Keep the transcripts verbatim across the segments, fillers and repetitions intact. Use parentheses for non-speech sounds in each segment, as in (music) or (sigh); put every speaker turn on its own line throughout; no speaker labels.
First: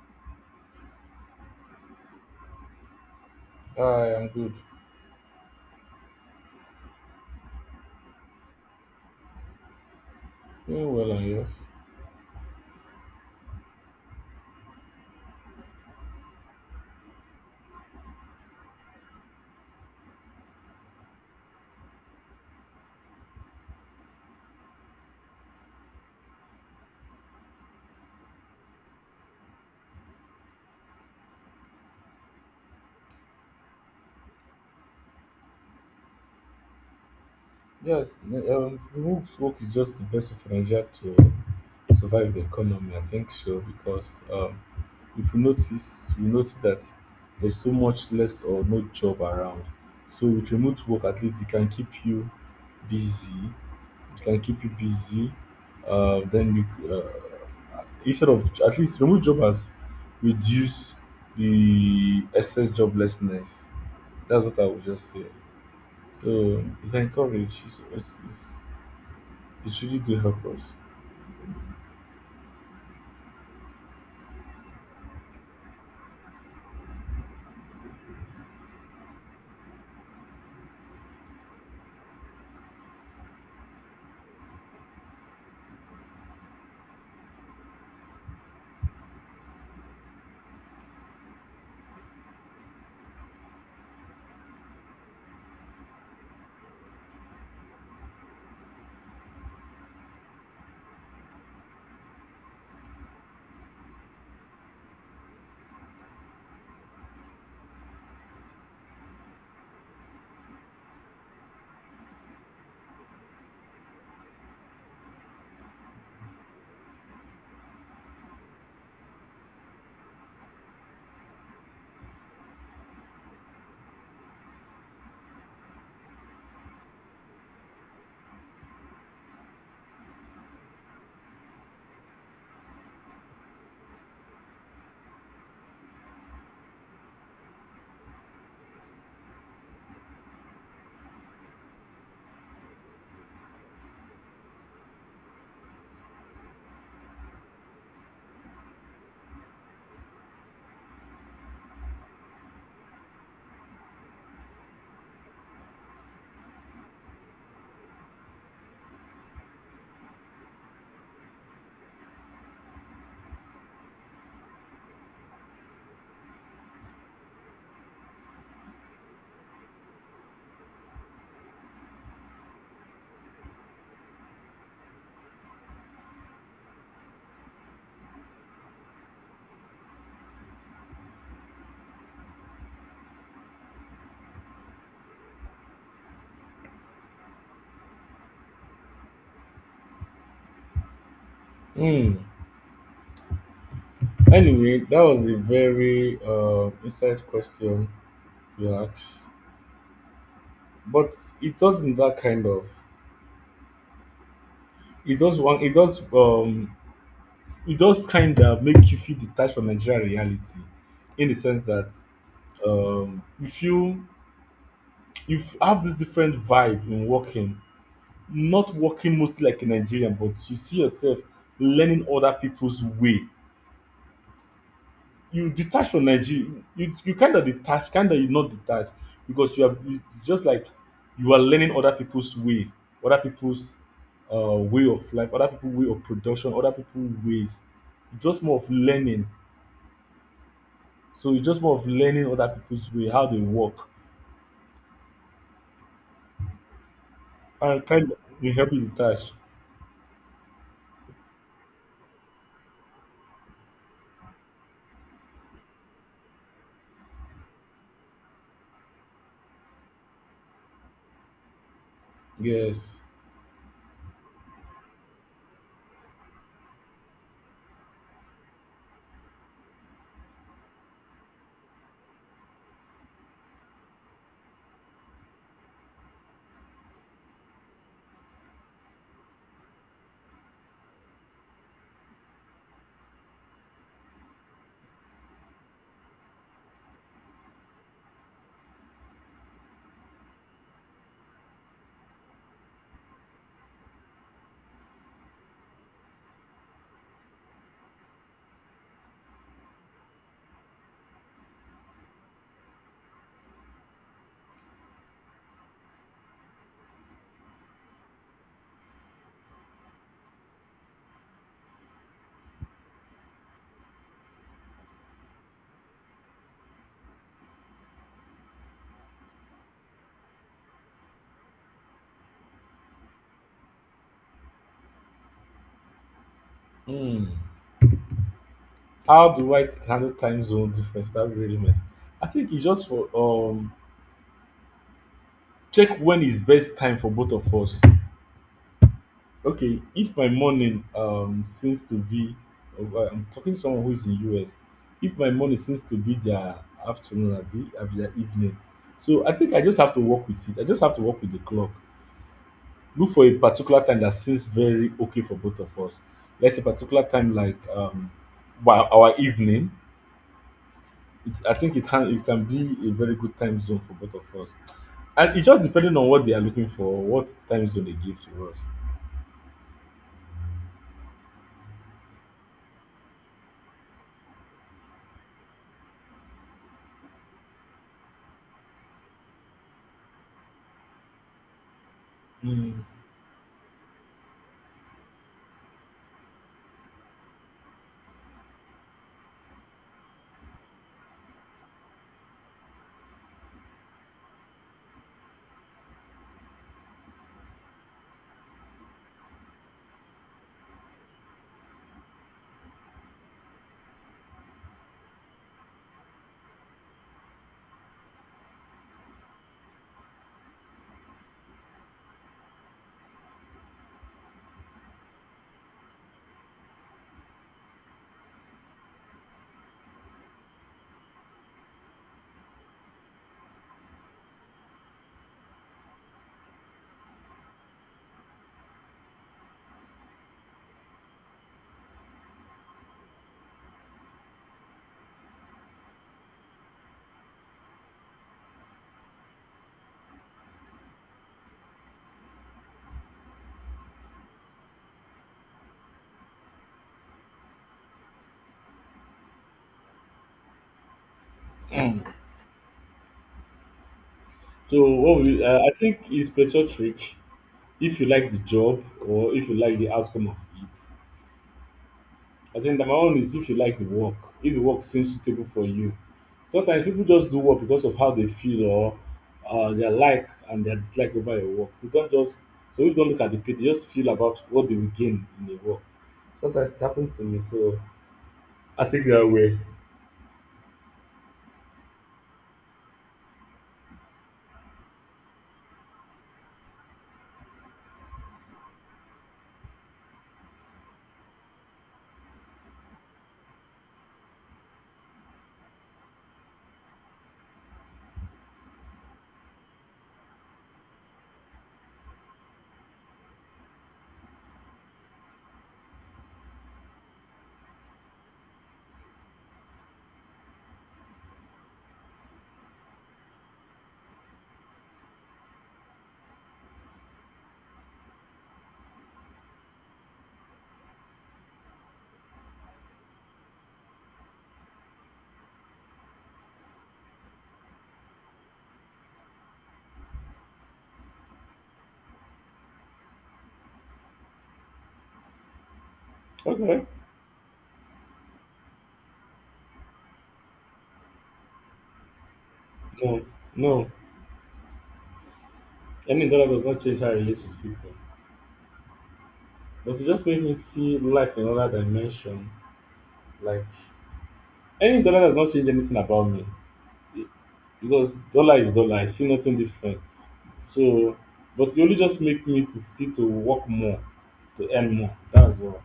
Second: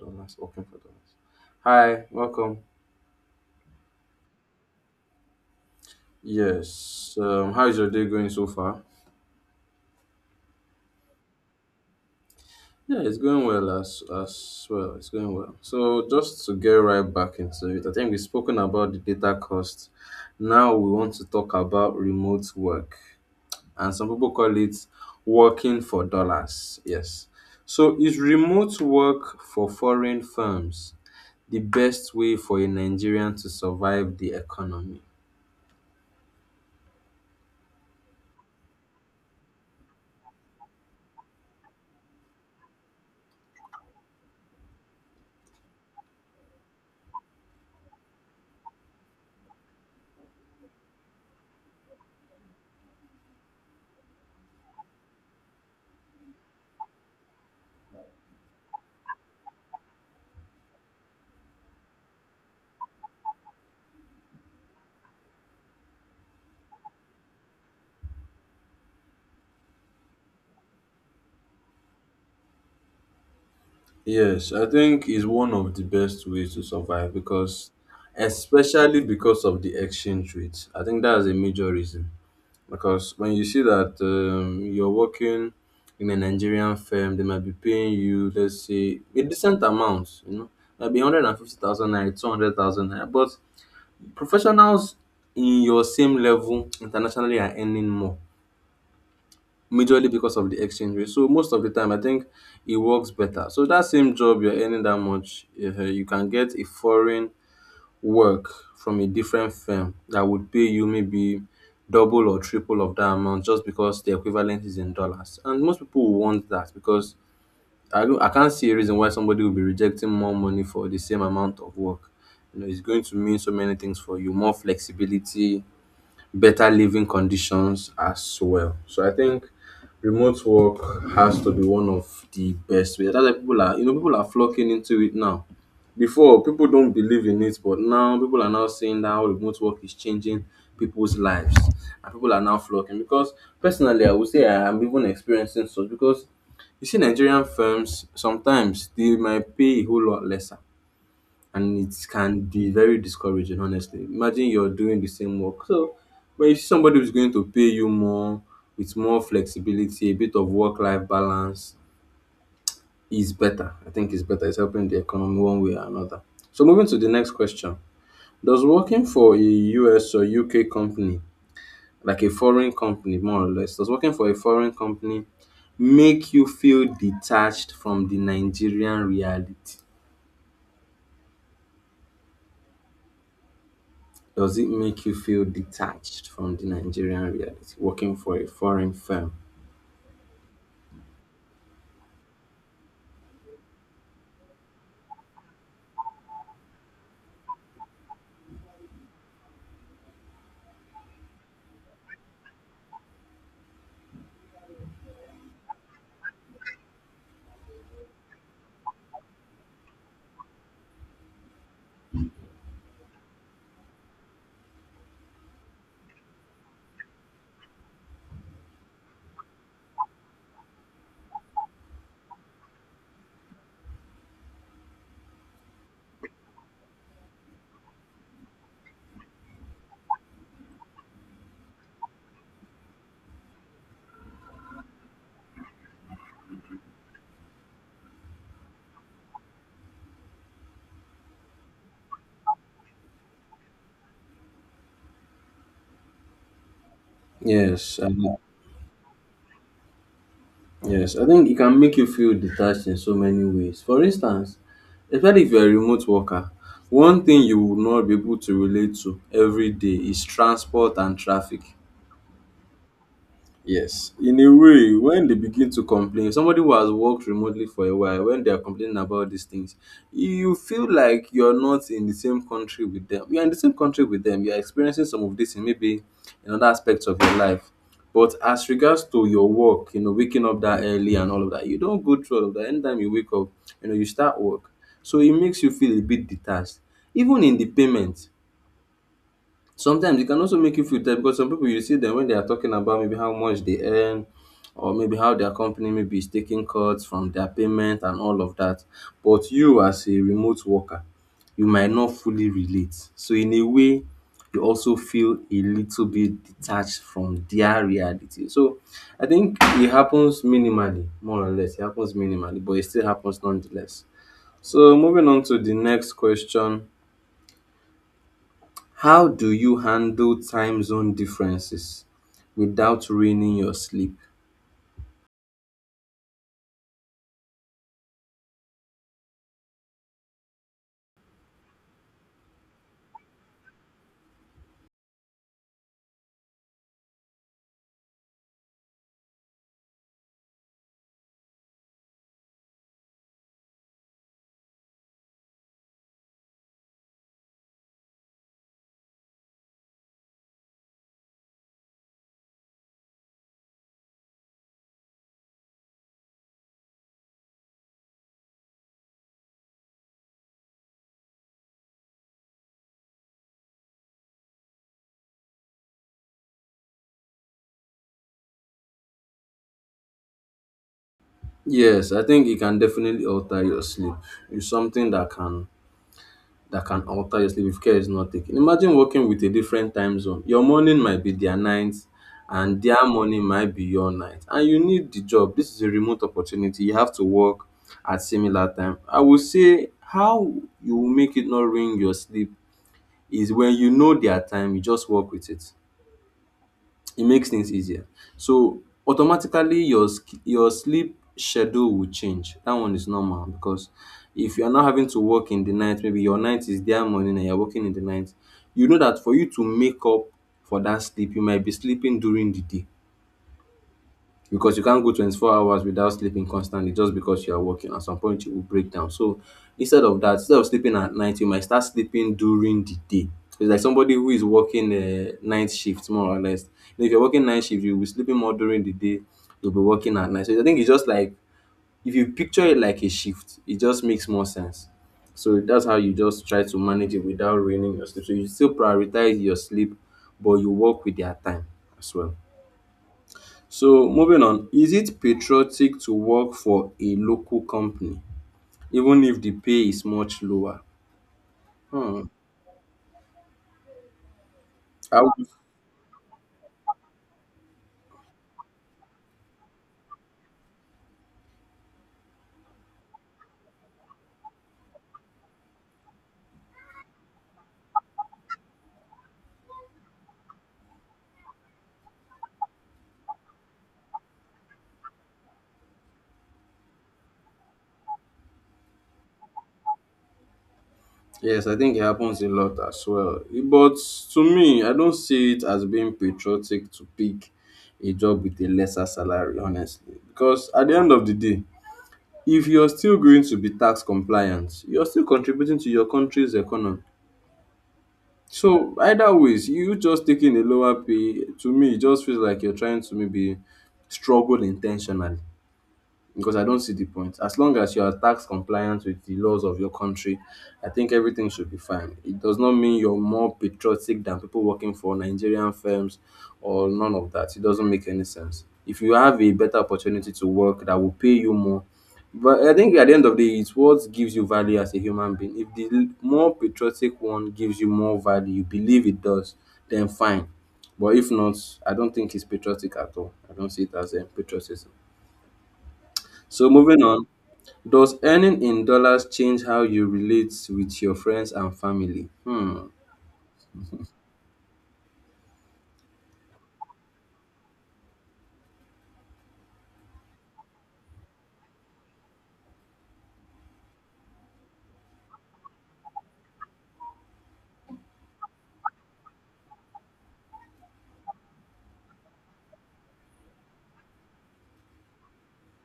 Dollars, working for dollars. Hi, welcome.
I am good.
Yes. Um, how is your day going so far?
Doing well and yours?
Yeah, it's going well as as well. It's going well. So just to get right back into it, I think we've spoken about the data cost. Now we want to talk about remote work, and some people call it working for dollars. Yes. So is remote work for foreign firms the best way for a Nigerian to survive the economy?
Yes, n- um, remote work is just the best of Nigeria to uh, survive the economy. I think so because um, if you notice, we notice that there's so much less or no job around. So with remote work, at least it can keep you busy. It can keep you busy. Uh, then you, uh, instead of at least remote job has reduced the excess joblessness. That's what I would just say. So it's encouraged. It's, it's, it's, it's really to help us.
Yes, I think is one of the best ways to survive because, especially because of the exchange rate. I think that's a major reason because when you see that um, you're working in a Nigerian firm, they might be paying you, let's say, a decent amount, you know, maybe a hundred and fifty thousand naira, two hundred thousand naira. But professionals in your same level internationally are earning more majorly because of the exchange rate. So most of the time, I think it works better. So that same job you're earning that much, uh, you can get a foreign work from a different firm that would pay you maybe double or triple of that amount just because the equivalent is in dollars. And most people will want that because I don't, I can't see a reason why somebody will be rejecting more money for the same amount of work. You know, it's going to mean so many things for you, more flexibility, better living conditions as well. So I think remote work has to be one of the best ways. That's why people are you know people are flocking into it now. Before people don't believe in it, but now people are now saying that how remote work is changing people's lives, and people are now flocking. Because personally, I would say I am even experiencing such because you see Nigerian firms sometimes they might pay a whole lot lesser, and it can be very discouraging, honestly. Imagine you're doing the same work. So when you see somebody who's going to pay you more with more flexibility, a bit of work-life balance is better. I think it's better. It's helping the economy one way or another. So moving to the next question, does working for a U S or U K company, like a foreign company, more or less, does working for a foreign company make you feel detached from the Nigerian reality? Does it make you feel detached from the Nigerian reality working for a foreign firm?
Hmm. Anyway, that was a very uh, insight question you asked, but it doesn't that kind of. It does one. It does um. It does kind of make you feel detached from Nigeria reality, in the sense that um, if you if you have this different vibe in working, not working mostly like a Nigerian, but you see yourself learning other people's way, you detach from Nigeria. You you kind of detach, kind of you not detach because you are. It's just like you are learning other people's way, other people's uh, way of life, other people's way of production, other people's ways. It's just more of learning. So it's just more of learning other people's way, how they work, and
Yes, I
kind of will help you detach.
yes. I think it can make you feel detached in so many ways. For instance, especially if you're a remote worker, one thing you will not be able to relate to every day is transport and traffic.
Yes.
Yes, in a way, when they begin to complain, somebody who has worked remotely for a while, when they are complaining about these things, you feel like you're not in the same country with them. You're in the same country with them. You're experiencing some of this in maybe in other aspects of your life. But as regards to your work, you know, waking up that early and all of that, you don't go through all of that. Anytime you wake up, you know, you start work. So it makes you feel a bit detached. Even in the payment, sometimes it can also make you feel tired because some people you see them when they are talking about maybe how much they earn or maybe how their company maybe is taking cuts from their payment and all of that. But you as a remote worker, you might not fully relate. So in a way, you also feel a little bit detached from their reality. So I think it happens minimally, more or less. It happens minimally, but it still happens nonetheless. So moving on to the next question, how do you handle time zone differences without ruining your sleep?
Hmm. How do I handle time zone difference? That really matters. I think it's just for um check when is best time for both of us. Okay, if my morning um seems to be uh, I'm talking to someone who is in US, if my morning seems to be their afternoon, abi abi their evening. So I think I just have to work with it. I just have to work with the clock, look for a particular time that seems very okay for both of us. Let's say particular time like um by our evening, it, I think it can it can be a very good time zone for both of us, and it just depending on what they are looking for, what time zone they give to us.
Yes, I think it can definitely alter your sleep. It's something that can that can alter your sleep if care is not taken. Imagine working with a different time zone. Your morning might be their night and
Mm.
their morning might be your night. And you need the job. This is a remote opportunity. You have to work at similar time. I will say how you will make it not ruin your sleep is when you know their time, you just work with it. It makes things easier. So automatically your sk- your sleep schedule will change. That one is normal because if you are not having to work in the night, maybe your night is their morning and you're working in the night, you know that for you to make up for that sleep, you might be sleeping during the day because you can't go twenty-four hours without sleeping constantly just because you are working. At some point, you will break down. So instead of that, instead of sleeping at night, you might start sleeping during the day. So it's like somebody who is working a night shift, more or less. If you're working night shift, you'll be sleeping more during the day. You'll be working at night. So I think it's just like, if you picture it like a shift, it just makes more sense. So that's how you just try to manage it without ruining your sleep. So you still prioritize your sleep, but you work with their time as well. So moving on, is it patriotic to work for a local company even if the pay is much lower? Hmm.
So what
I
we
would-
uh, I think it's better trick if you like the job or if you like the outcome of it. I think number one is if you like the work, if the work seems suitable for you. Sometimes people just do work because of how they feel or uh, their like and their dislike over a work. They don't just so we don't look at the pay, they just feel about what they will gain in the work. Sometimes it happens to me, so I take that way.
yes, I think it happens a lot as well. But to me, I don't see it as being patriotic to pick a job with a lesser salary, honestly. Because at the end of the day, if you're still going to be tax compliant, you're still contributing to your country's economy. So either ways, you just taking a lower pay, to me, it just feels like you're trying to maybe struggle intentionally because I don't see the point. As long as you are tax compliant with the laws of your country, I think everything should be fine. It does not mean you're more patriotic than people working for Nigerian firms or none of that. It doesn't make any sense. If you have a better opportunity to work that will pay you more, but I think at the end of the day, it's what gives you value as a human being. If the l- more patriotic one gives you more value, you believe it does, then fine. But if not, I don't think it's patriotic at all. I don't see it as a patriotism. So
Okay.
moving on, does earning in dollars change how you relate with your friends and family? Hmm,
No, no. Any dollar does not change how I relate with people. But it just makes me see life in another dimension. Like any dollar does not change anything about me. It- Because dollar is dollar. I see nothing different. So, but it only just make me to see to work more, to earn more. That's all.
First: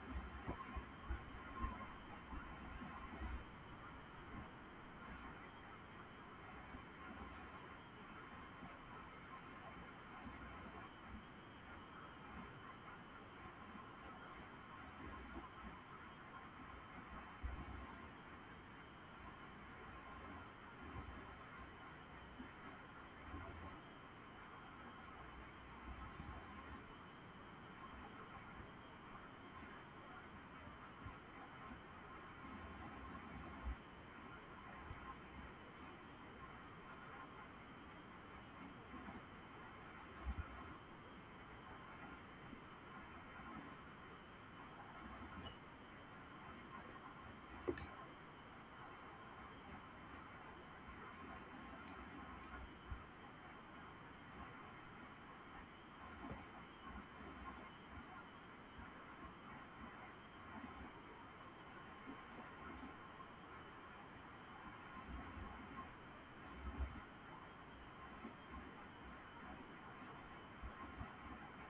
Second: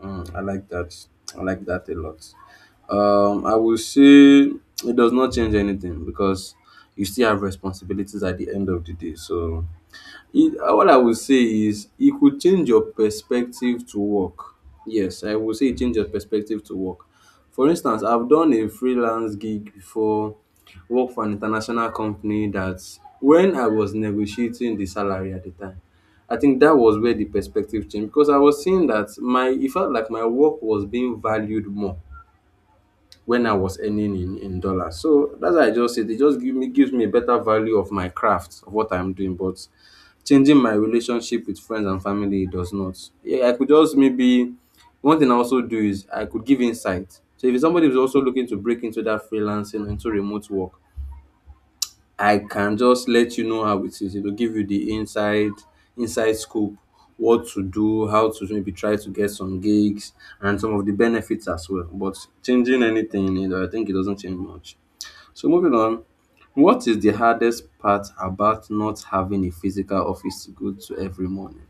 hmm, I like that. I like that a lot. Um, I will say it does not change anything because you still have responsibilities at the end of the day. So it, all I would say is it could change your perspective to work. Yes, I would say it change your perspective to work. For instance, I've done a freelance gig before, work for an international company that when I was negotiating the salary at the time, I think that was where the perspective changed because I was seeing that my it felt like my work was being valued more when I was earning in in dollars. So that's why I just said it just give me gives me a better value of my craft of what I'm doing. But changing my relationship with friends and family it does not. Yeah, I could just maybe one thing I also do is I could give insight. So if somebody is also looking to break into that freelancing into remote work, I can just let you know how it is. It'll give you the inside inside scoop, what to do, how to maybe try to get some gigs, and some of the benefits as well. But changing anything, you know, I think it doesn't change much. So moving on, what is the hardest part about not having a physical office to go to every morning?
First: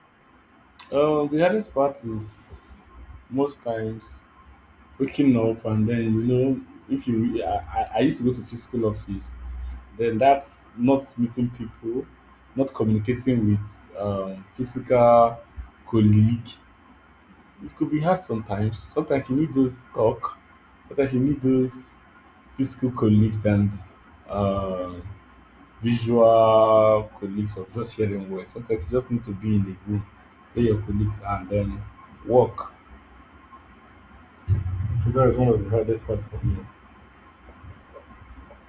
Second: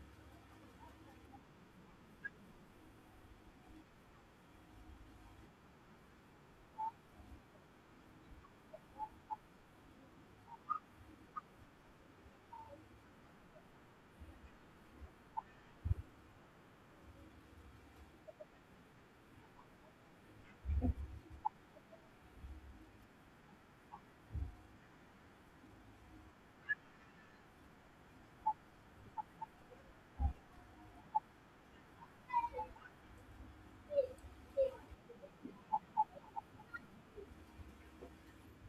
Um, the hardest part is most times waking up, and then you know if you I, I I used to go to physical office, then that's not meeting people, not communicating with um, physical colleague. It could be hard sometimes. Sometimes you need those talk. Sometimes you need those physical colleagues and um visual colleagues of just sharing words. Sometimes you just need to be in the room where your colleagues are and then work. So that is one of the hardest parts for me.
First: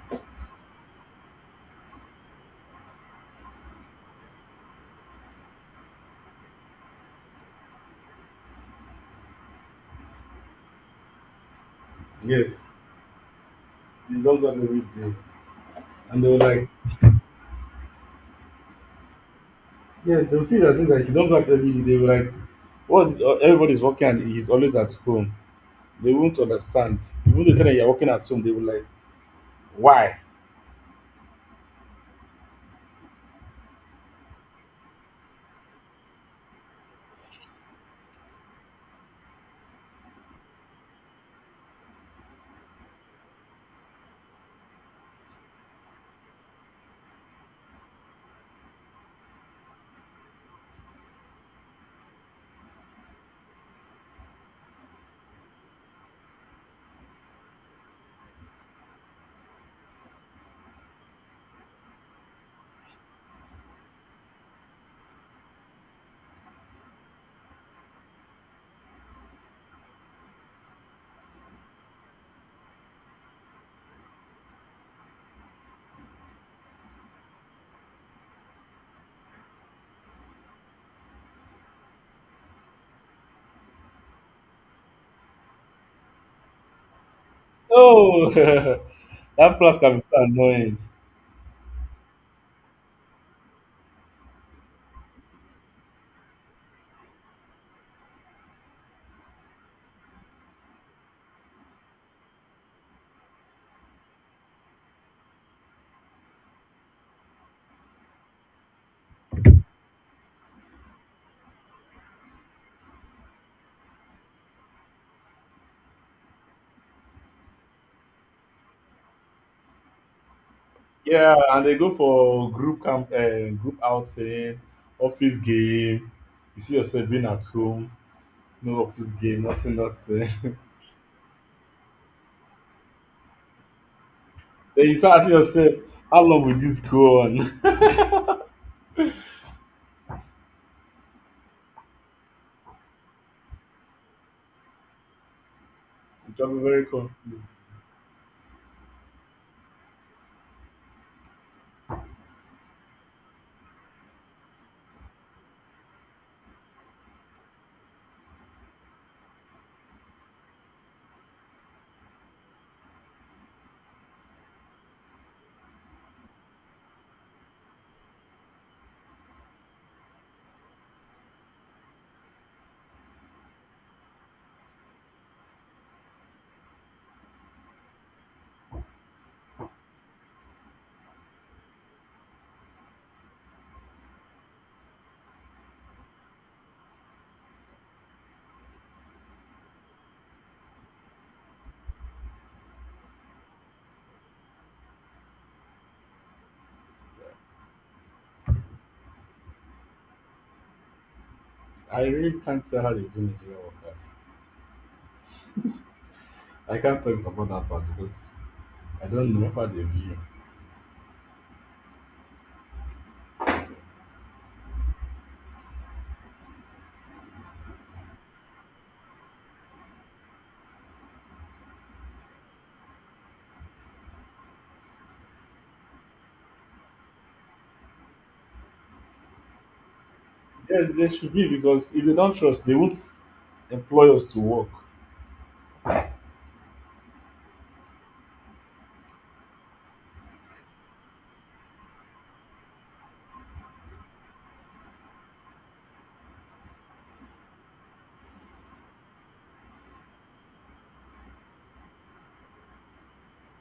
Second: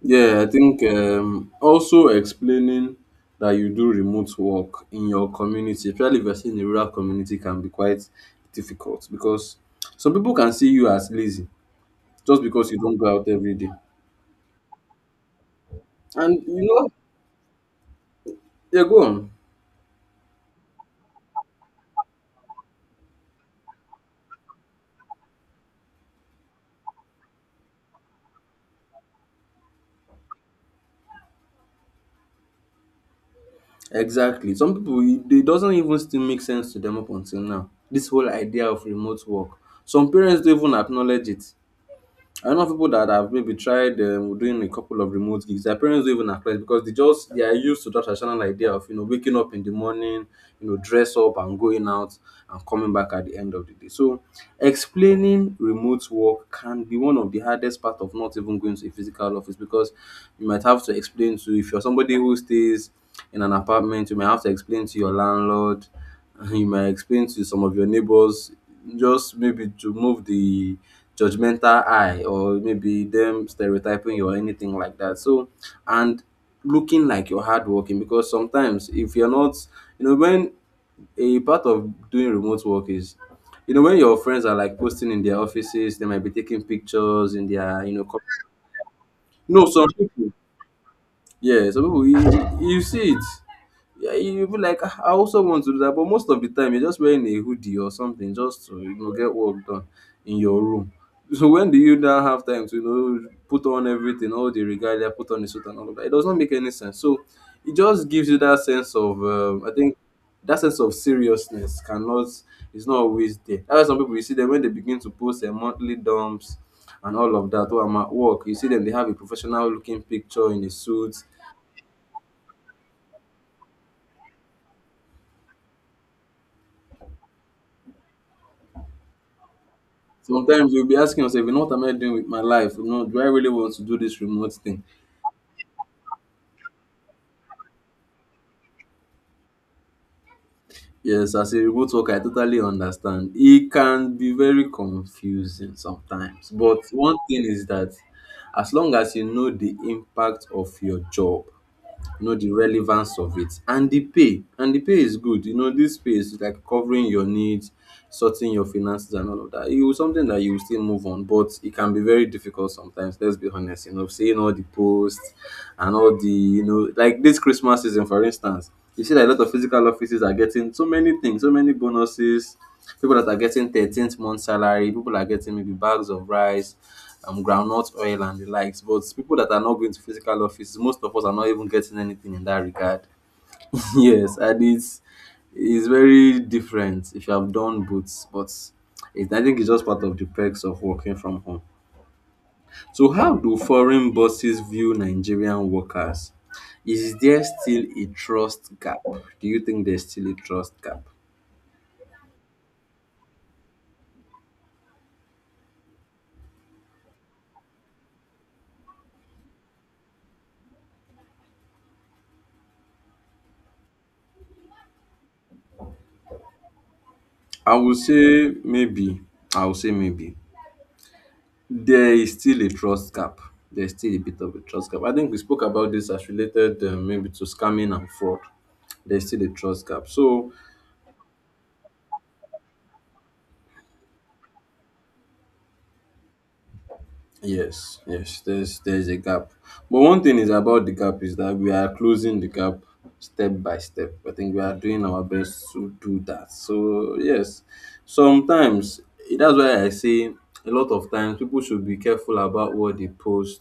Yeah, I think um, also explaining that you do remote work in your community, especially if you're still in a rural community, can be quite difficult because some people can see you as lazy just because
Yes,
you don't go out every day.
you don't go out every day. And they were
And you
like,
know, yeah, go on.
yes, they'll see that things like you don't go out every day. They were like, what is, uh, everybody's working and he's always at home. They won't understand. Even the time that you're working at home, they will like, why?
Exactly. Some people, it it doesn't even still make sense to them up until now. This whole idea of remote work. Some parents don't even acknowledge it. I know people that have maybe tried um, doing a couple of remote gigs. Their parents don't even acknowledge because they just they are used to that traditional idea of, you know, waking up in the morning, you know, dress up and going out and coming back at the end of the day. So explaining remote work can be one of the hardest part of not even going to a physical office because you might have to explain to, if you're somebody who stays in an apartment, you may have to explain to your landlord. (laughs) You might explain to some of your neighbors, just maybe to move the judgmental eye or maybe them stereotyping you or anything like that. So, and looking like you're hardworking, because sometimes if you're not, you know, when a part of doing remote work is, you know, when your friends are like posting in their offices, they might be taking pictures in their, you know, co-
Oh, (laughs) that
no,
plus
some
can be so
people,
annoying.
yeah, some people, you, you see it. Yeah, you be like, "Ah, I also want to do that," but most of the time you're just wearing a hoodie or something just to you know get work done in your room. So when do you now have time to you know put on everything, all the regalia, put on the suit and all of that? It does not make any sense. So it just gives you that sense of um, I think that sense of seriousness cannot, is not always there. That's why some people, you see them when they begin to post their monthly dumps and all of that. Oh, I'm at work. You see them, they have a professional looking picture in a suit.
Yeah, and they go for group camp, uh, group outing, office game. You see yourself being at home, no office game, nothing, nothing. (laughs)
Sometimes you'll be asking yourself, you know, what am I doing with my life? You know, do I really want to do this remote thing?
Then you start asking yourself, how long will this go on?
Yes, as a remote worker, I totally understand. It can be very confusing
(laughs) You'll
sometimes.
be
But
very
one thing
confused.
is that as long as you know the impact of your job, you know the relevance of it, and the pay, and the pay is good, you know, this pay is like covering your needs, sorting your finances and all of that, it was something that you will still move on. But it can be very difficult sometimes. Let's be honest, you know, seeing all the posts and all the, you know, like this Christmas season, for instance, you see that a lot of physical offices are getting so many things, so many bonuses. People that are getting thirteenth month salary, people are getting maybe bags of rice, um, groundnut oil and the likes. But people that are not going to physical office, most of us are not even getting anything in that regard. (laughs) Yes, and it's it's very different if you have done both, but it, I think it's just part of the perks of working from home. So, how do foreign bosses view Nigerian workers? Is there still a trust gap? Do you think there's still a trust gap?
I really can't tell how they view Nigerian workers. I can't talk about that part because I don't know how they view.
I would say maybe. I would say maybe. There is still a trust gap. There's still a bit of a trust gap. I think we spoke about this as related uh, maybe to scamming and fraud. There's still a trust gap. So
Yes, they should be because if they don't trust, they won't employ us to work.
yes, yes, there's there's a gap. But one thing is about the gap is that we are closing the gap step by step. I think we are doing our best to do that. So yes, sometimes, eh, that's why I say a lot of times people should be careful about what they post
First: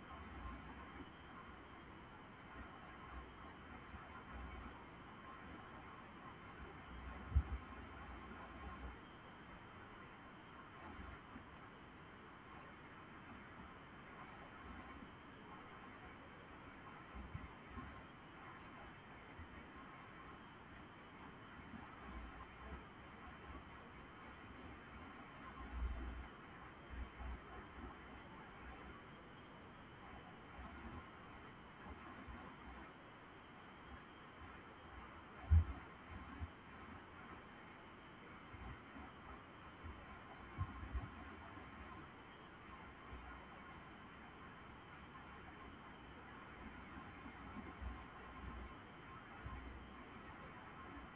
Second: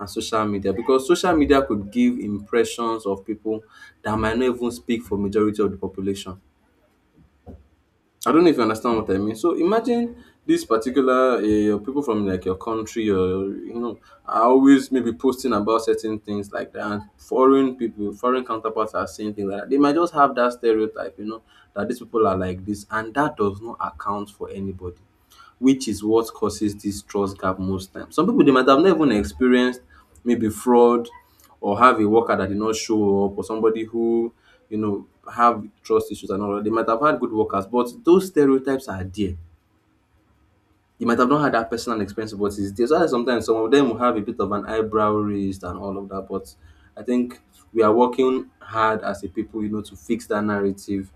and social media, because social media could give impressions of people that might not even speak for majority of the population. I don't know if you understand what I mean. So imagine this particular uh, people from like your country, or you know, are always maybe posting about certain things like that. And foreign people, foreign counterparts are saying things like that. They might just have that stereotype, you know, that these people are like this, and that does not account for anybody, which is what causes this trust gap most times. Some people, they might have not even experienced maybe fraud, or have a worker that did not show up, or somebody who, you know, have trust issues and all that. They might have had good workers, but those stereotypes are there. You might have not had that personal experience, but it's there. So that's, sometimes some of them will have a bit of an eyebrow raised and all of that. But I think we are working hard as a people, you know, to fix that narrative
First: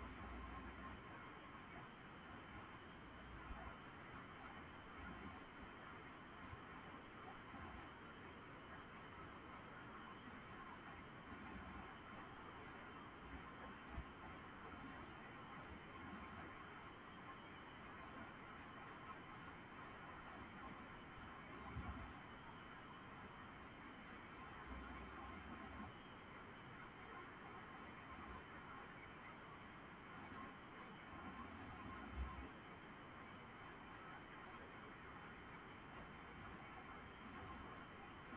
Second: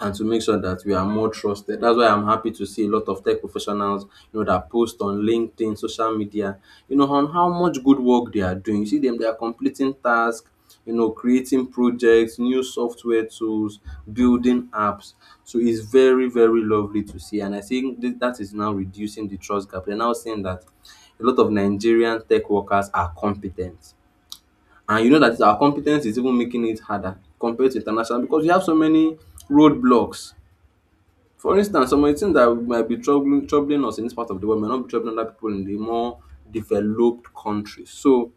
and to make sure that we are more trusted. That's why I'm happy to see a lot of tech professionals, you know, that post on LinkedIn, social media, you know, on how much good work they are doing. You see them, they are completing tasks, you know, creating projects, new software tools, building apps. So it's very, very lovely to see. And I think th- that is now reducing the trust gap. They're now saying that a lot of Nigerian tech workers are competent. And you know that our competence is even making it harder compared to international, because we have so many roadblocks. For instance, some of the things that might be troubling troubling us in this part of the world may not be troubling other people in the more developed countries. So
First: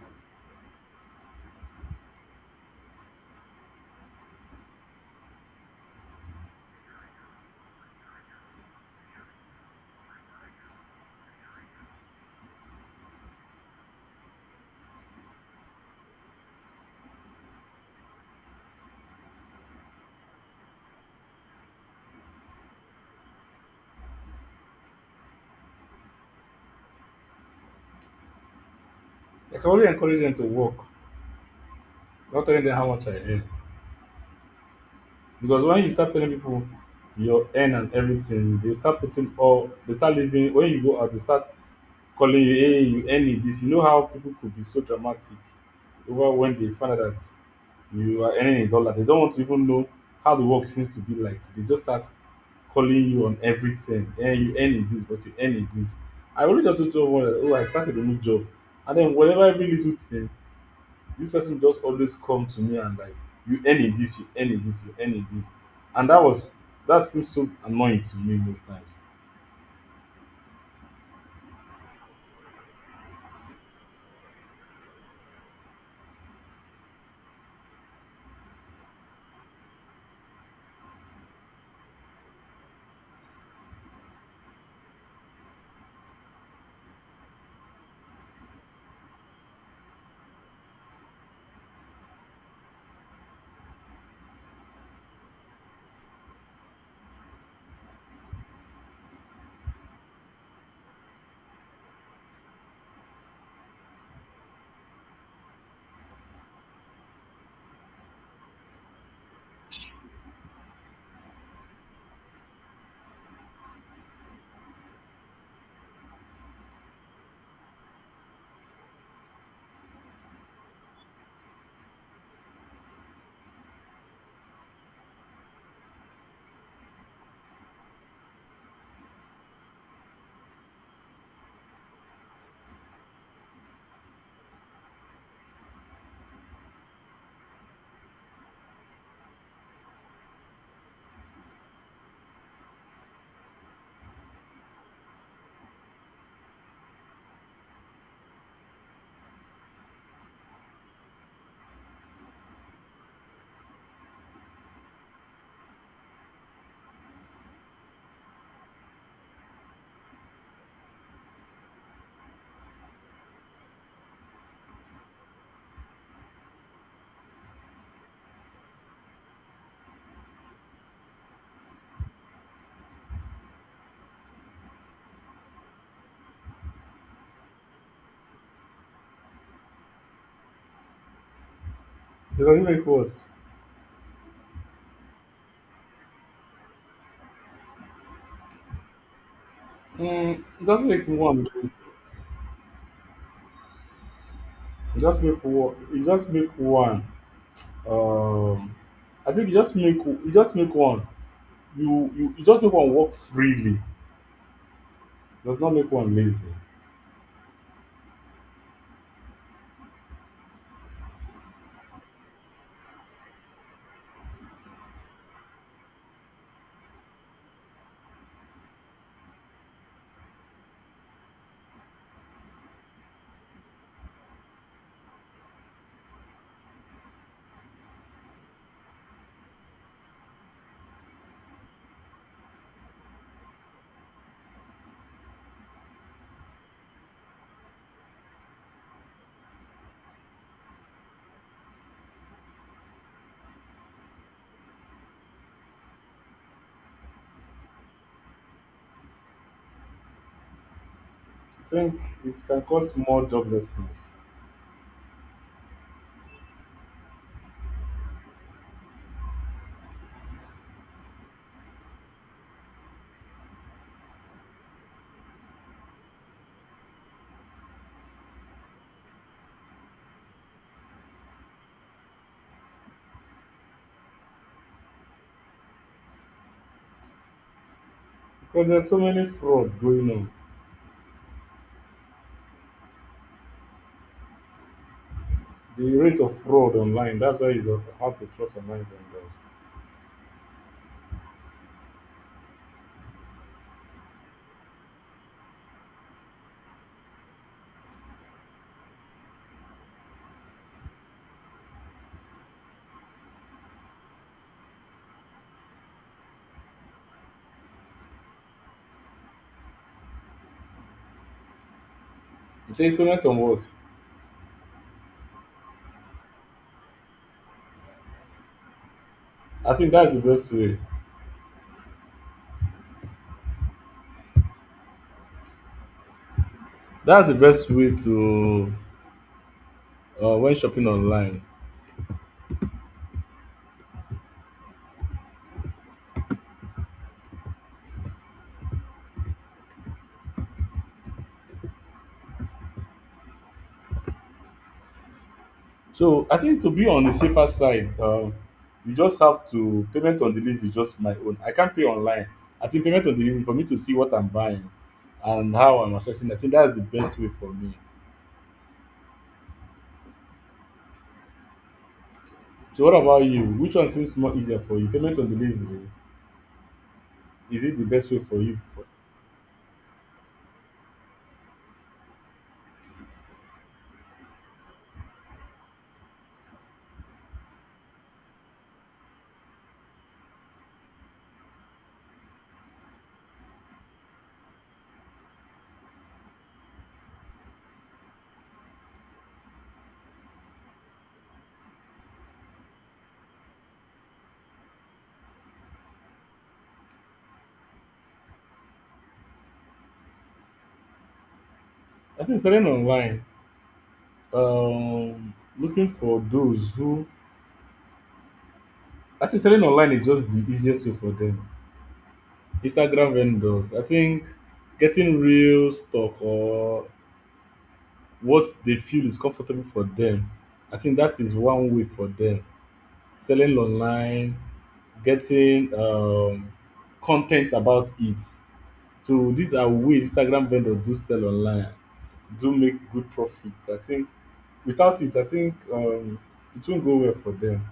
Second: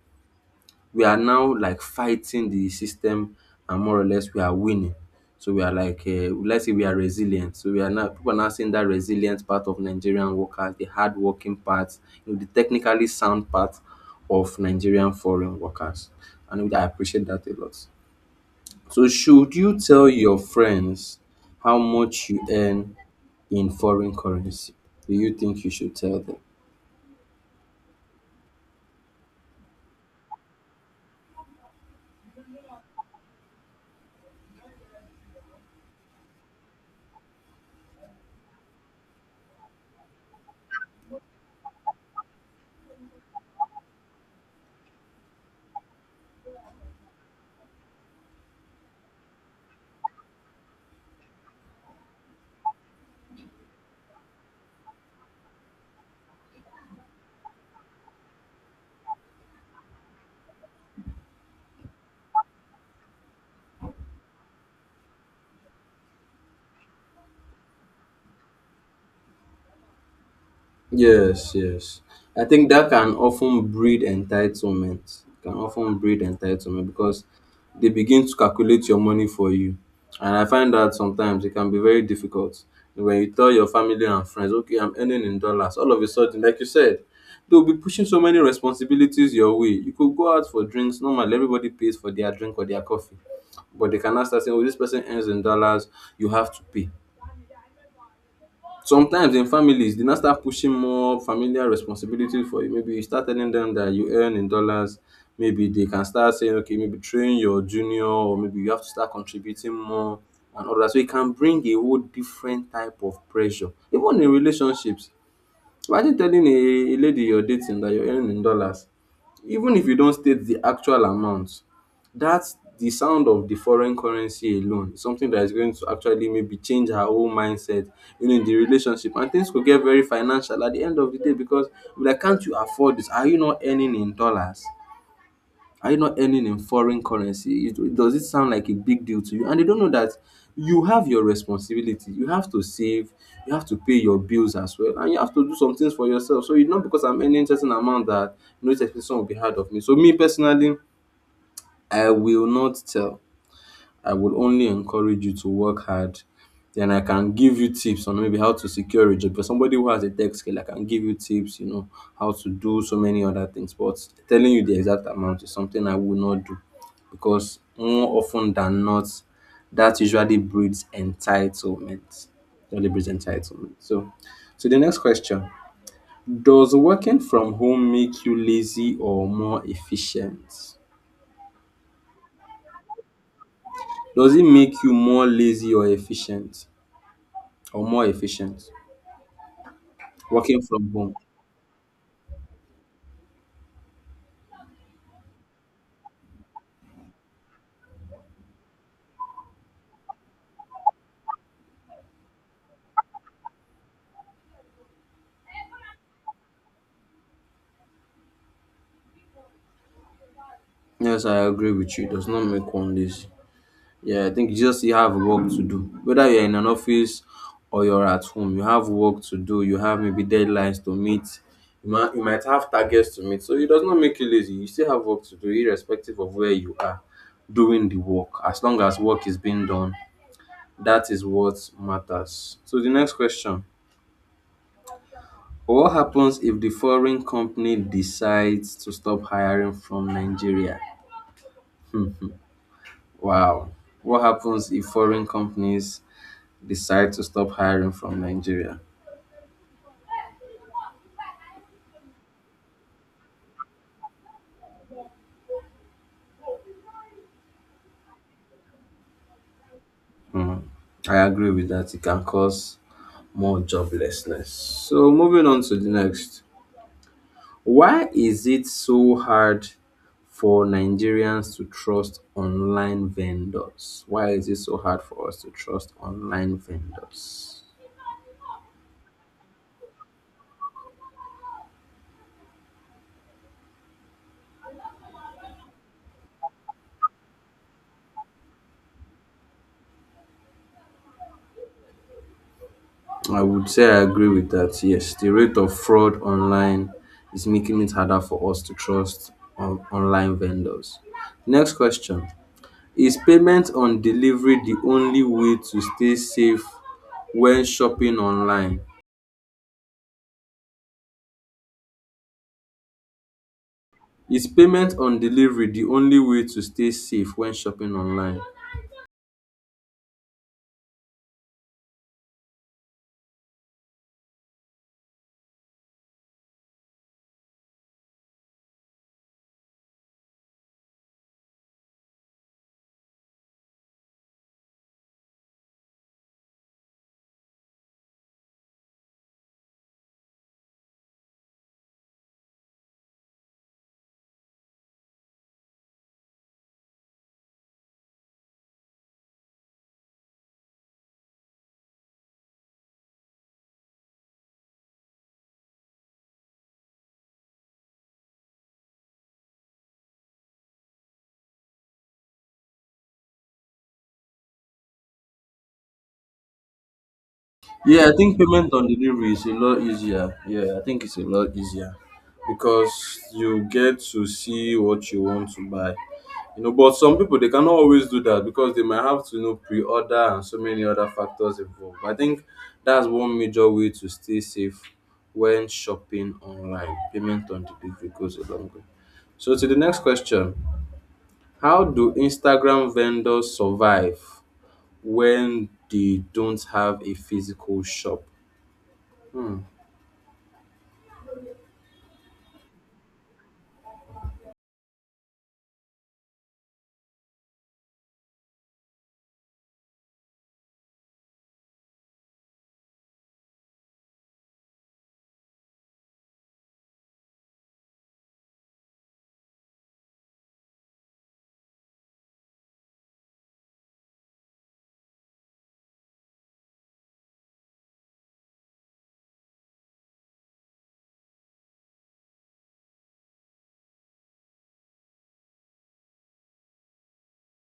we are now like fighting the system, and more or less we are winning. So we are like um let's say we are resilient. So we are now, people are now seeing that resilient part of Nigerian workers, the hardworking working part, you know, the technically sound part of Nigerian foreign workers. And I appreciate that a lot. So should you tell your friends how much you earn in foreign currency? Do you think you should tell them?
They can only encourage them to work, not telling them how much I earn. Because when you start telling people your earn and everything, they start putting all they start living when you go out, they start calling you, hey, you earn it this. You know how people could be so dramatic over when they find out that you are earning a dollar. They don't want to even know how the work seems to be like. They just start calling you on everything. Hey, you earn it this, but you earn it this. I already just told someone that oh I started a new job. And then whatever every little thing this person just always come to me and like you earn in this, you earn in this, you earn in this. And that was that seems so annoying to me most times.
Yes, yes. I think that can often breed entitlement. Can often breed entitlement, because they begin to calculate your money for you. And I find that sometimes it can be very difficult. When you tell your family and friends, okay, I'm earning in dollars, all of a sudden, like you said, they'll be pushing so many responsibilities your way. You could go out for drinks. Normally, everybody pays for their drink or their coffee. But they cannot start saying, oh, this person earns in dollars, you have to pay. Sometimes in families, dey now start pushing more familial responsibility for you. Maybe you start telling dem dat you earn in dollars. Maybe they can start saying, okay, maybe train your junior, or maybe you have to start contributing more and all dat. So, e can bring a whole different type of pressure. Even in relationships, imagine telling a, a lady you're dating that you're earning in dollars, even if you don't state the actual amount. That's the sound of the foreign currency alone, something that is going to actually maybe change her whole mindset, you know, in the relationship. And things could get very financial at the end of the day because, like, can't you afford this? Are you not earning in dollars? Are you not earning in foreign currency? It- does it sound like a big deal to you? And they don't know that you have your responsibility. You have to save, you have to pay your bills as well, and you have to do some things for yourself. So it's not because I'm earning certain amount that no expectation will be hard of me. So me personally, I will not tell. I would only encourage you to work hard. Then I can give you tips on maybe how to secure a job. For somebody who has a tech skill, I can give you tips, you know, how to do so many other things. But telling you the exact amount is something I will not do, because more often than not, that usually breeds entitlement. Usually breeds entitlement. So, so the next question: does working from home make you lazy or more efficient?
It doesn't make what?
Does it make you more lazy or efficient? Or more efficient.
Mm,
Working
it doesn't
from
make
home.
one it just make one it just make one um I think you just make you just make one you you you just make one work freely, does not make one lazy.
Yes, I agree with you. It does not make one lazy. Yeah, I think you just, you have work to do. Whether you're in an office or you're at home, you have work to do. You have maybe deadlines to meet. You might, you might have targets to meet. So it does not make you lazy. You still have work to do, irrespective of where you are doing the work. As long as work is being done, that is what matters. So the next question. What happens if the foreign company decides to stop hiring from Nigeria? Mhm. Wow. What happens if foreign companies decide to stop hiring from Nigeria?
I think it can cause more joblessness.
Mhm. I agree with that. It can cause more joblessness. So, moving on to the next. Why is it so hard for Nigerians to trust online vendors? Why is it so hard for us to trust online vendors?
Because there's so many fraud going on, the rate of fraud online, that's why it's hard to trust online vendors.
I would say I agree with that. Yes, the rate of fraud online is making it harder for us to trust on- online vendors. Next question. Is payment on delivery the only way to stay safe when shopping online?
You say experiment on what?
Is payment on delivery the only way to stay safe when shopping online?
I think that's the best way. That's the best way to uh, when shopping online. So I think to be on the safer side, um, you just have to payment on delivery is just my own. I can't pay online. I think payment on delivery for me to see what I'm buying and how I'm assessing. I think that's the best way for me. So what about you? Which one seems more easier for you? Payment on delivery, is it the
Yeah,
best
I
way
think
for you?
payment on delivery is a lot easier. Yeah, I think it's a lot easier because you get to see what you want to buy. You know, but some people they cannot always do that because they might have to you know pre-order and so many other factors involved. I think that's one major way to stay safe when shopping online. Payment on delivery goes a long way. So to the next question, how do Instagram vendors survive when they don't have a physical shop?
I think selling online, um, looking for those who I think selling online is just the easiest way for them. Instagram vendors, I think getting real stock or what they feel is comfortable for them, I think that is one way for them. Selling online, getting um, content about it. So these are ways Instagram vendors do sell online, do make good profits. I think without it, I think um, it won't go well for them.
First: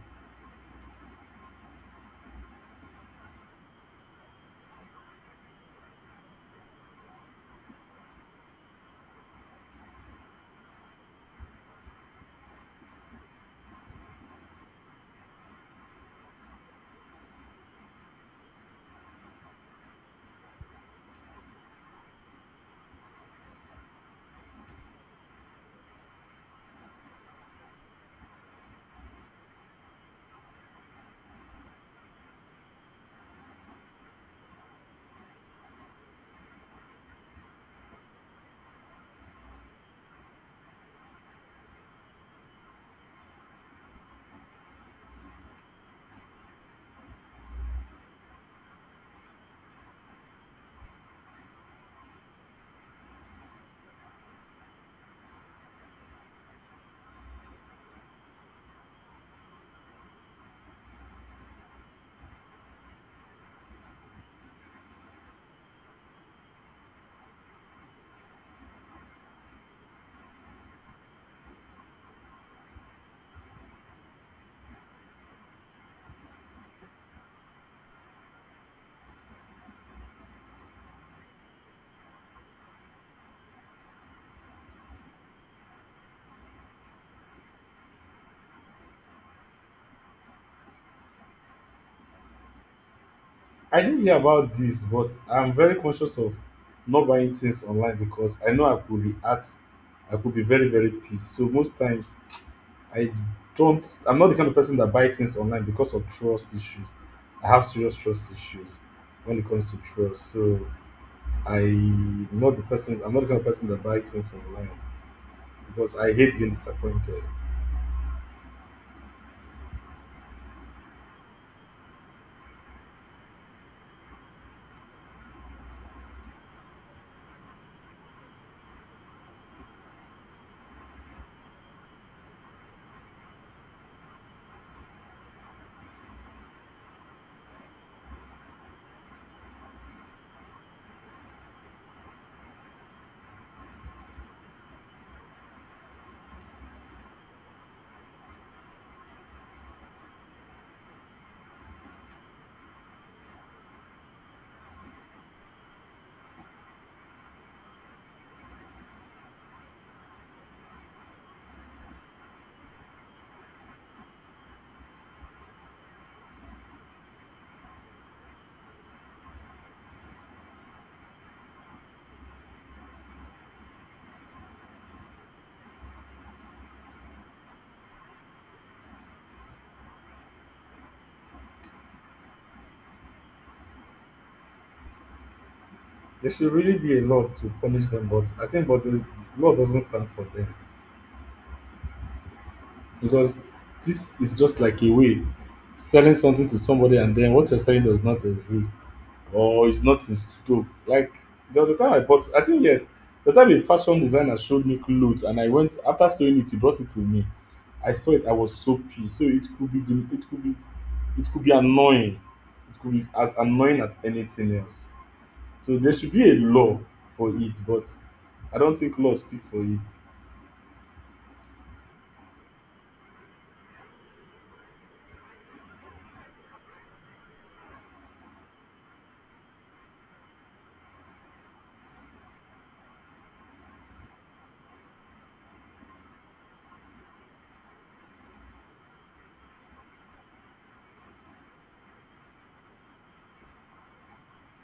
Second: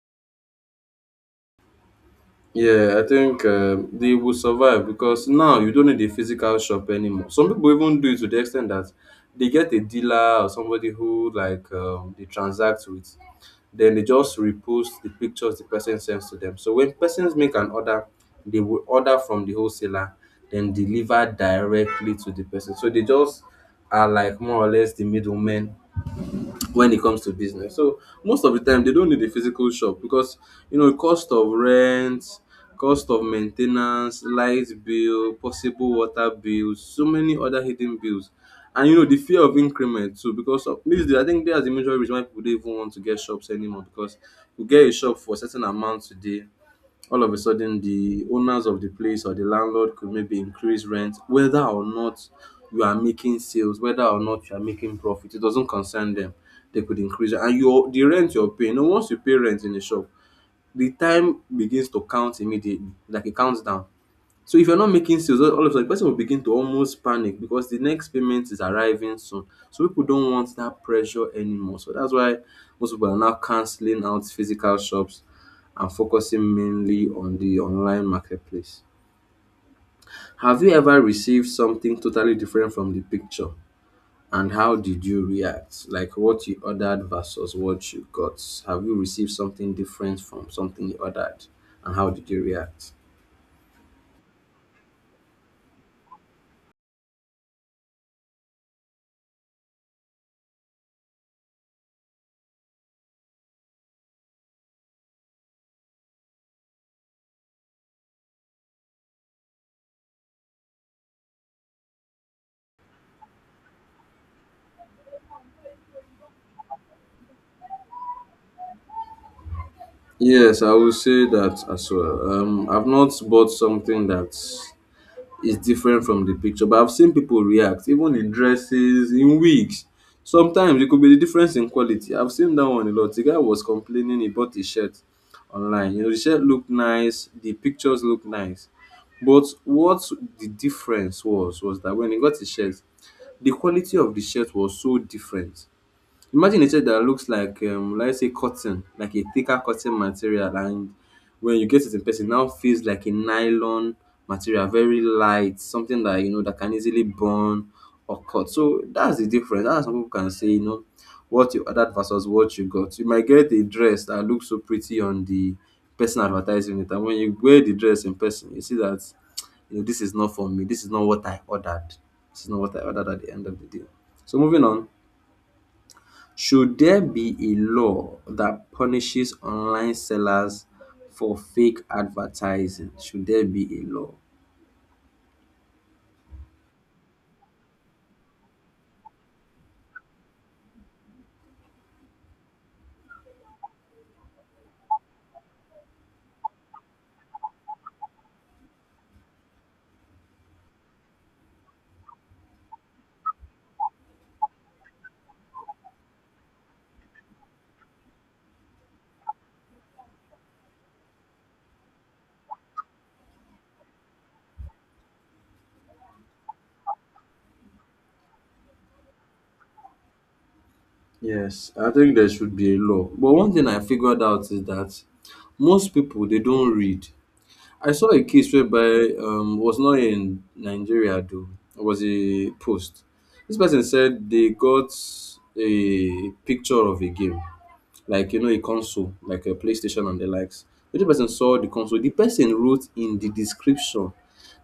Yeah, I think um, they will survive because now you don't need a physical shop anymore. Some people even do it to the extent that they get a dealer or somebody who like um, they transact with. Then they just repost the pictures the person sends to them. So when persons make an order, they will order from the wholesaler, then deliver directly to the person. So they just are like more or less the middlemen when it comes to business. So most of the time they don't need a physical shop because you know cost of rent, cost of maintenance, light bill, possible water bills, so many other hidden bills. And you know the fear of increment too, because of these days. I think that's the major reason why people don't even want to get shops anymore, because you get a shop for a certain amount today, all of a sudden the owners of the place or the landlord could maybe increase rent, whether or not you are making sales, whether or not you are making profit, it doesn't concern them, they could increase it. And your the rent you're paying, and once you pay rent in the shop, the time begins to count immediately like a countdown. So if you're not making sales, all all of a sudden the person will begin to almost panic because the next payment is arriving soon. So people don't want that pressure anymore. So that's why most people are now cancelling out physical shops and focusing mainly on the online marketplace. Have you ever received something totally different from the picture? And how did you react? Like what you ordered versus what you got? Have you received something different from something you ordered? And how did you react?
I didn't hear about this, but I'm very conscious of not buying things online because I know I could react. I could be very, very pissed. So most times I don't I'm not the kind of person that buy things online because of trust issues. I have serious trust issues when it comes to trust. So I'm not the person I'm not the kind of person that buy things online because I hate being disappointed.
Yes, I will say that as well. Um, I've not bought something that is different from the picture, but I've seen people react, even in dresses, in wigs. Sometimes it could be the difference in quality. I've seen that one a lot. The guy was complaining he bought a shirt online. You know, the shirt looked nice, the pictures looked nice. But what the difference was was that when he got the shirt, the quality of the shirt was so different. Imagine a chair that looks like um let's say cotton, like a thicker cotton material, and when you get it in person it now feels like a nylon material, very light, something that you know that can easily burn or cut. So that's the difference. That's how people can say, you know, what you ordered versus what you got. You might get a dress that looks so pretty on the person advertising it, and when you wear the dress in person, you see that, you know, this is not for me, this is not what I ordered. This is not what I ordered at the end of the day. So moving on. Should there be a law that punishes online sellers for fake advertising? Should there be a law?
There should really be a law to punish them, but I think but the law doesn't stand for them. Because this is just like a way selling something to somebody and then what you're selling does not exist or it's not in stock. Like there was a time I bought I think yes, the time a fashion designer showed me clothes and I went after sewing it, he brought it to me. I saw it, I was so pissed. So it could be the- it could be it could be annoying. It could be as annoying as anything else. So there should be a law for it, but I don't think law speak for it.
Yes, I think there should be a law. But one thing I figured out is that most people they don't read. I saw a case whereby um was not in Nigeria though. It was a post. This person said they got a picture of a game, like you know a console, like a PlayStation and the likes. When the person saw the console, the person wrote in the description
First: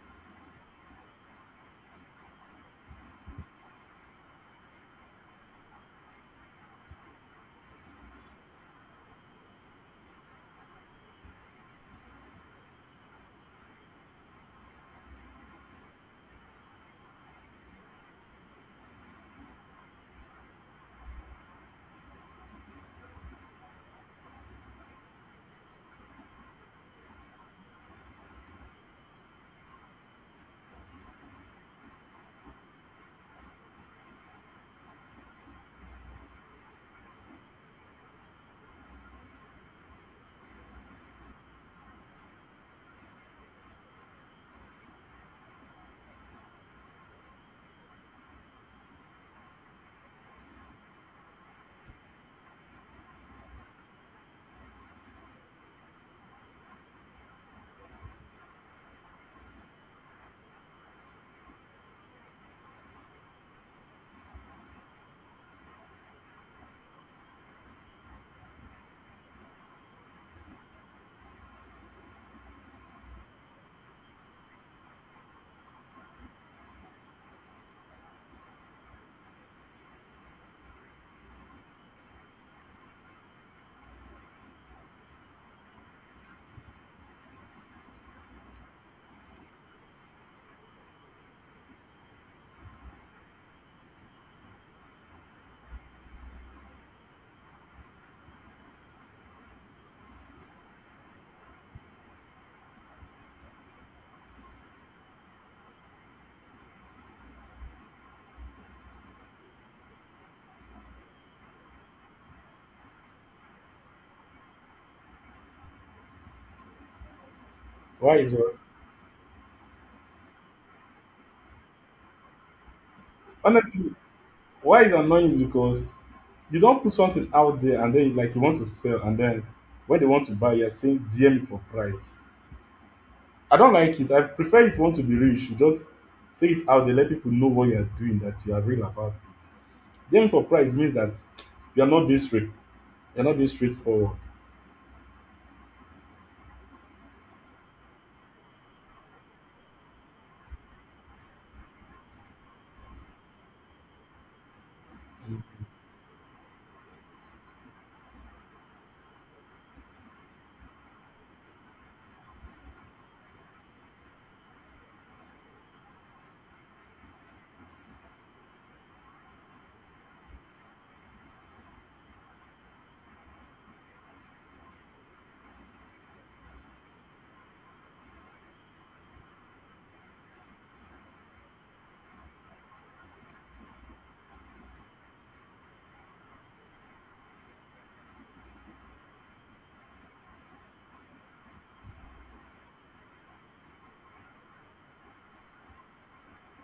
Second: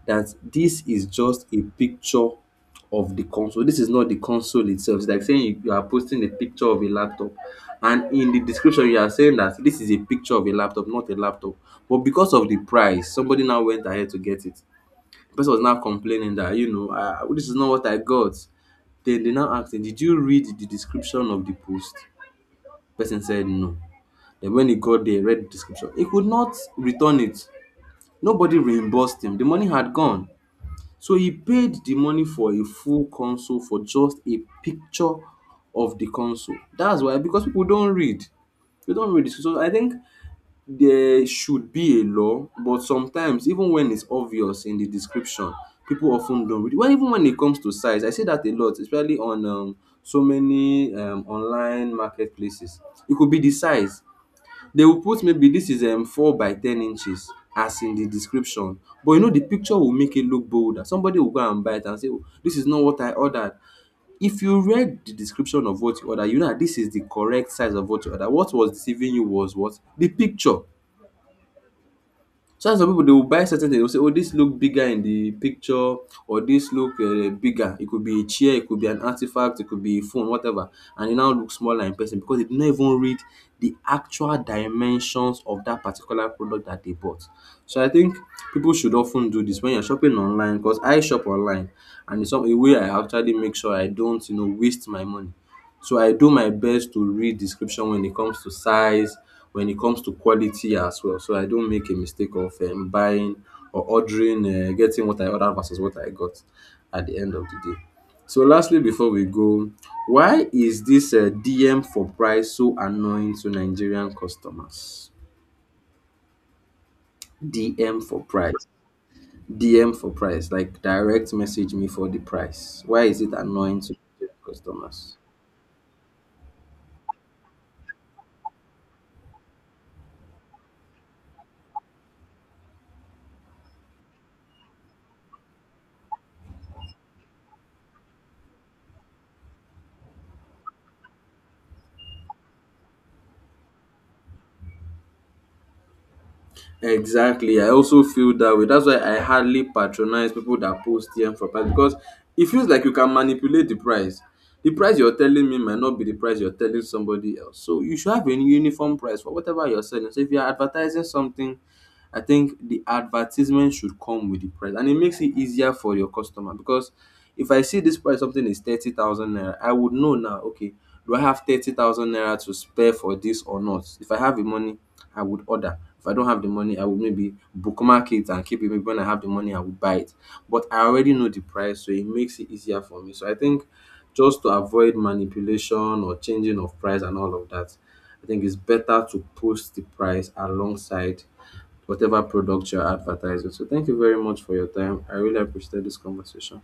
that this is just a picture of the console, this is not the console itself. It's like saying you, you are posting a picture of a laptop and in the description you are saying that this is a picture of a laptop, not a laptop. But because of the price somebody now went ahead to get it. The person was now complaining that, you know, uh, this is not what I got. Then they now asked him, did you read the description of the post? Person said no. Then when he got there, read the description, he could not return it. Nobody reimbursed him. The money had gone. So he paid the money for a full console for just a picture of the console. That's why, because people don't read. They don't read. So I think there should be a law, but sometimes, even when it's obvious in the description, people often don't read. Well, even when it comes to size, I say that a lot, especially on um, so many um, online marketplaces. It could be the size. They will put maybe this is um, four by ten inches as in the description. But you know, the picture will make it look bolder. Somebody will go and buy it and say, "Oh, this is not what I ordered. If you read the description of what you order, you know that this is the correct size of what you order. What was deceiving you was what? The picture." So that's why people they will buy certain things. They will say, "Oh, this look bigger in the picture, or this look uh, bigger. It could be a chair, it could be an artifact, it could be a phone, whatever." And it now looks smaller in person because they did not even read the actual dimensions of that particular product that they bought. So I think people should often do this when you're shopping online, because I shop online, and it's some- a way I actually make sure I don't, you know, waste my money. So I do my best to read description when it comes to size, when it comes to quality as well. So I don't make a mistake of um, buying or ordering, uh, getting what I ordered versus what I got at the end of the day. So lastly, before we go, why is this uh, D M for price so annoying to Nigerian customers? D M
Why
for
is what?
price. D M for price, like direct message me for the price. Why is it annoying to
Honestly,
Nigerian
why is
customers?
annoying is because you don put something out there and then you like you want to sell and then when they want to buy you're saying D M me for price. I don't like it. I prefer if you want to be real you should just say it out there, let people know what you're doing, that you are real about it. D M for price means that you are not being straight, you are not being straightforward.
Exactly. I also feel that way. That's why I hardly patronize people that post T M for price, because it feels like you can manipulate the price. The price you're telling me might not be the price you're telling somebody else. So you should have a uniform price for whatever you're selling. So if you're advertising something, I think the advertisement should come with the price, and it makes it easier for your customer because if I see this price something is thirty thousand naira, I would know now, okay, do I have thirty thousand naira to spare for this or not? If I have the money, I would order. If I don't have the money, I would maybe bookmark it and keep it. Maybe when I have the money, I would buy it. But I already know the price, so it makes it easier for me. So I think just to avoid manipulation or changing of price and all of that, I think it's better to post the price alongside whatever product you're advertising. So thank you very much for your time. I really appreciated this conversation.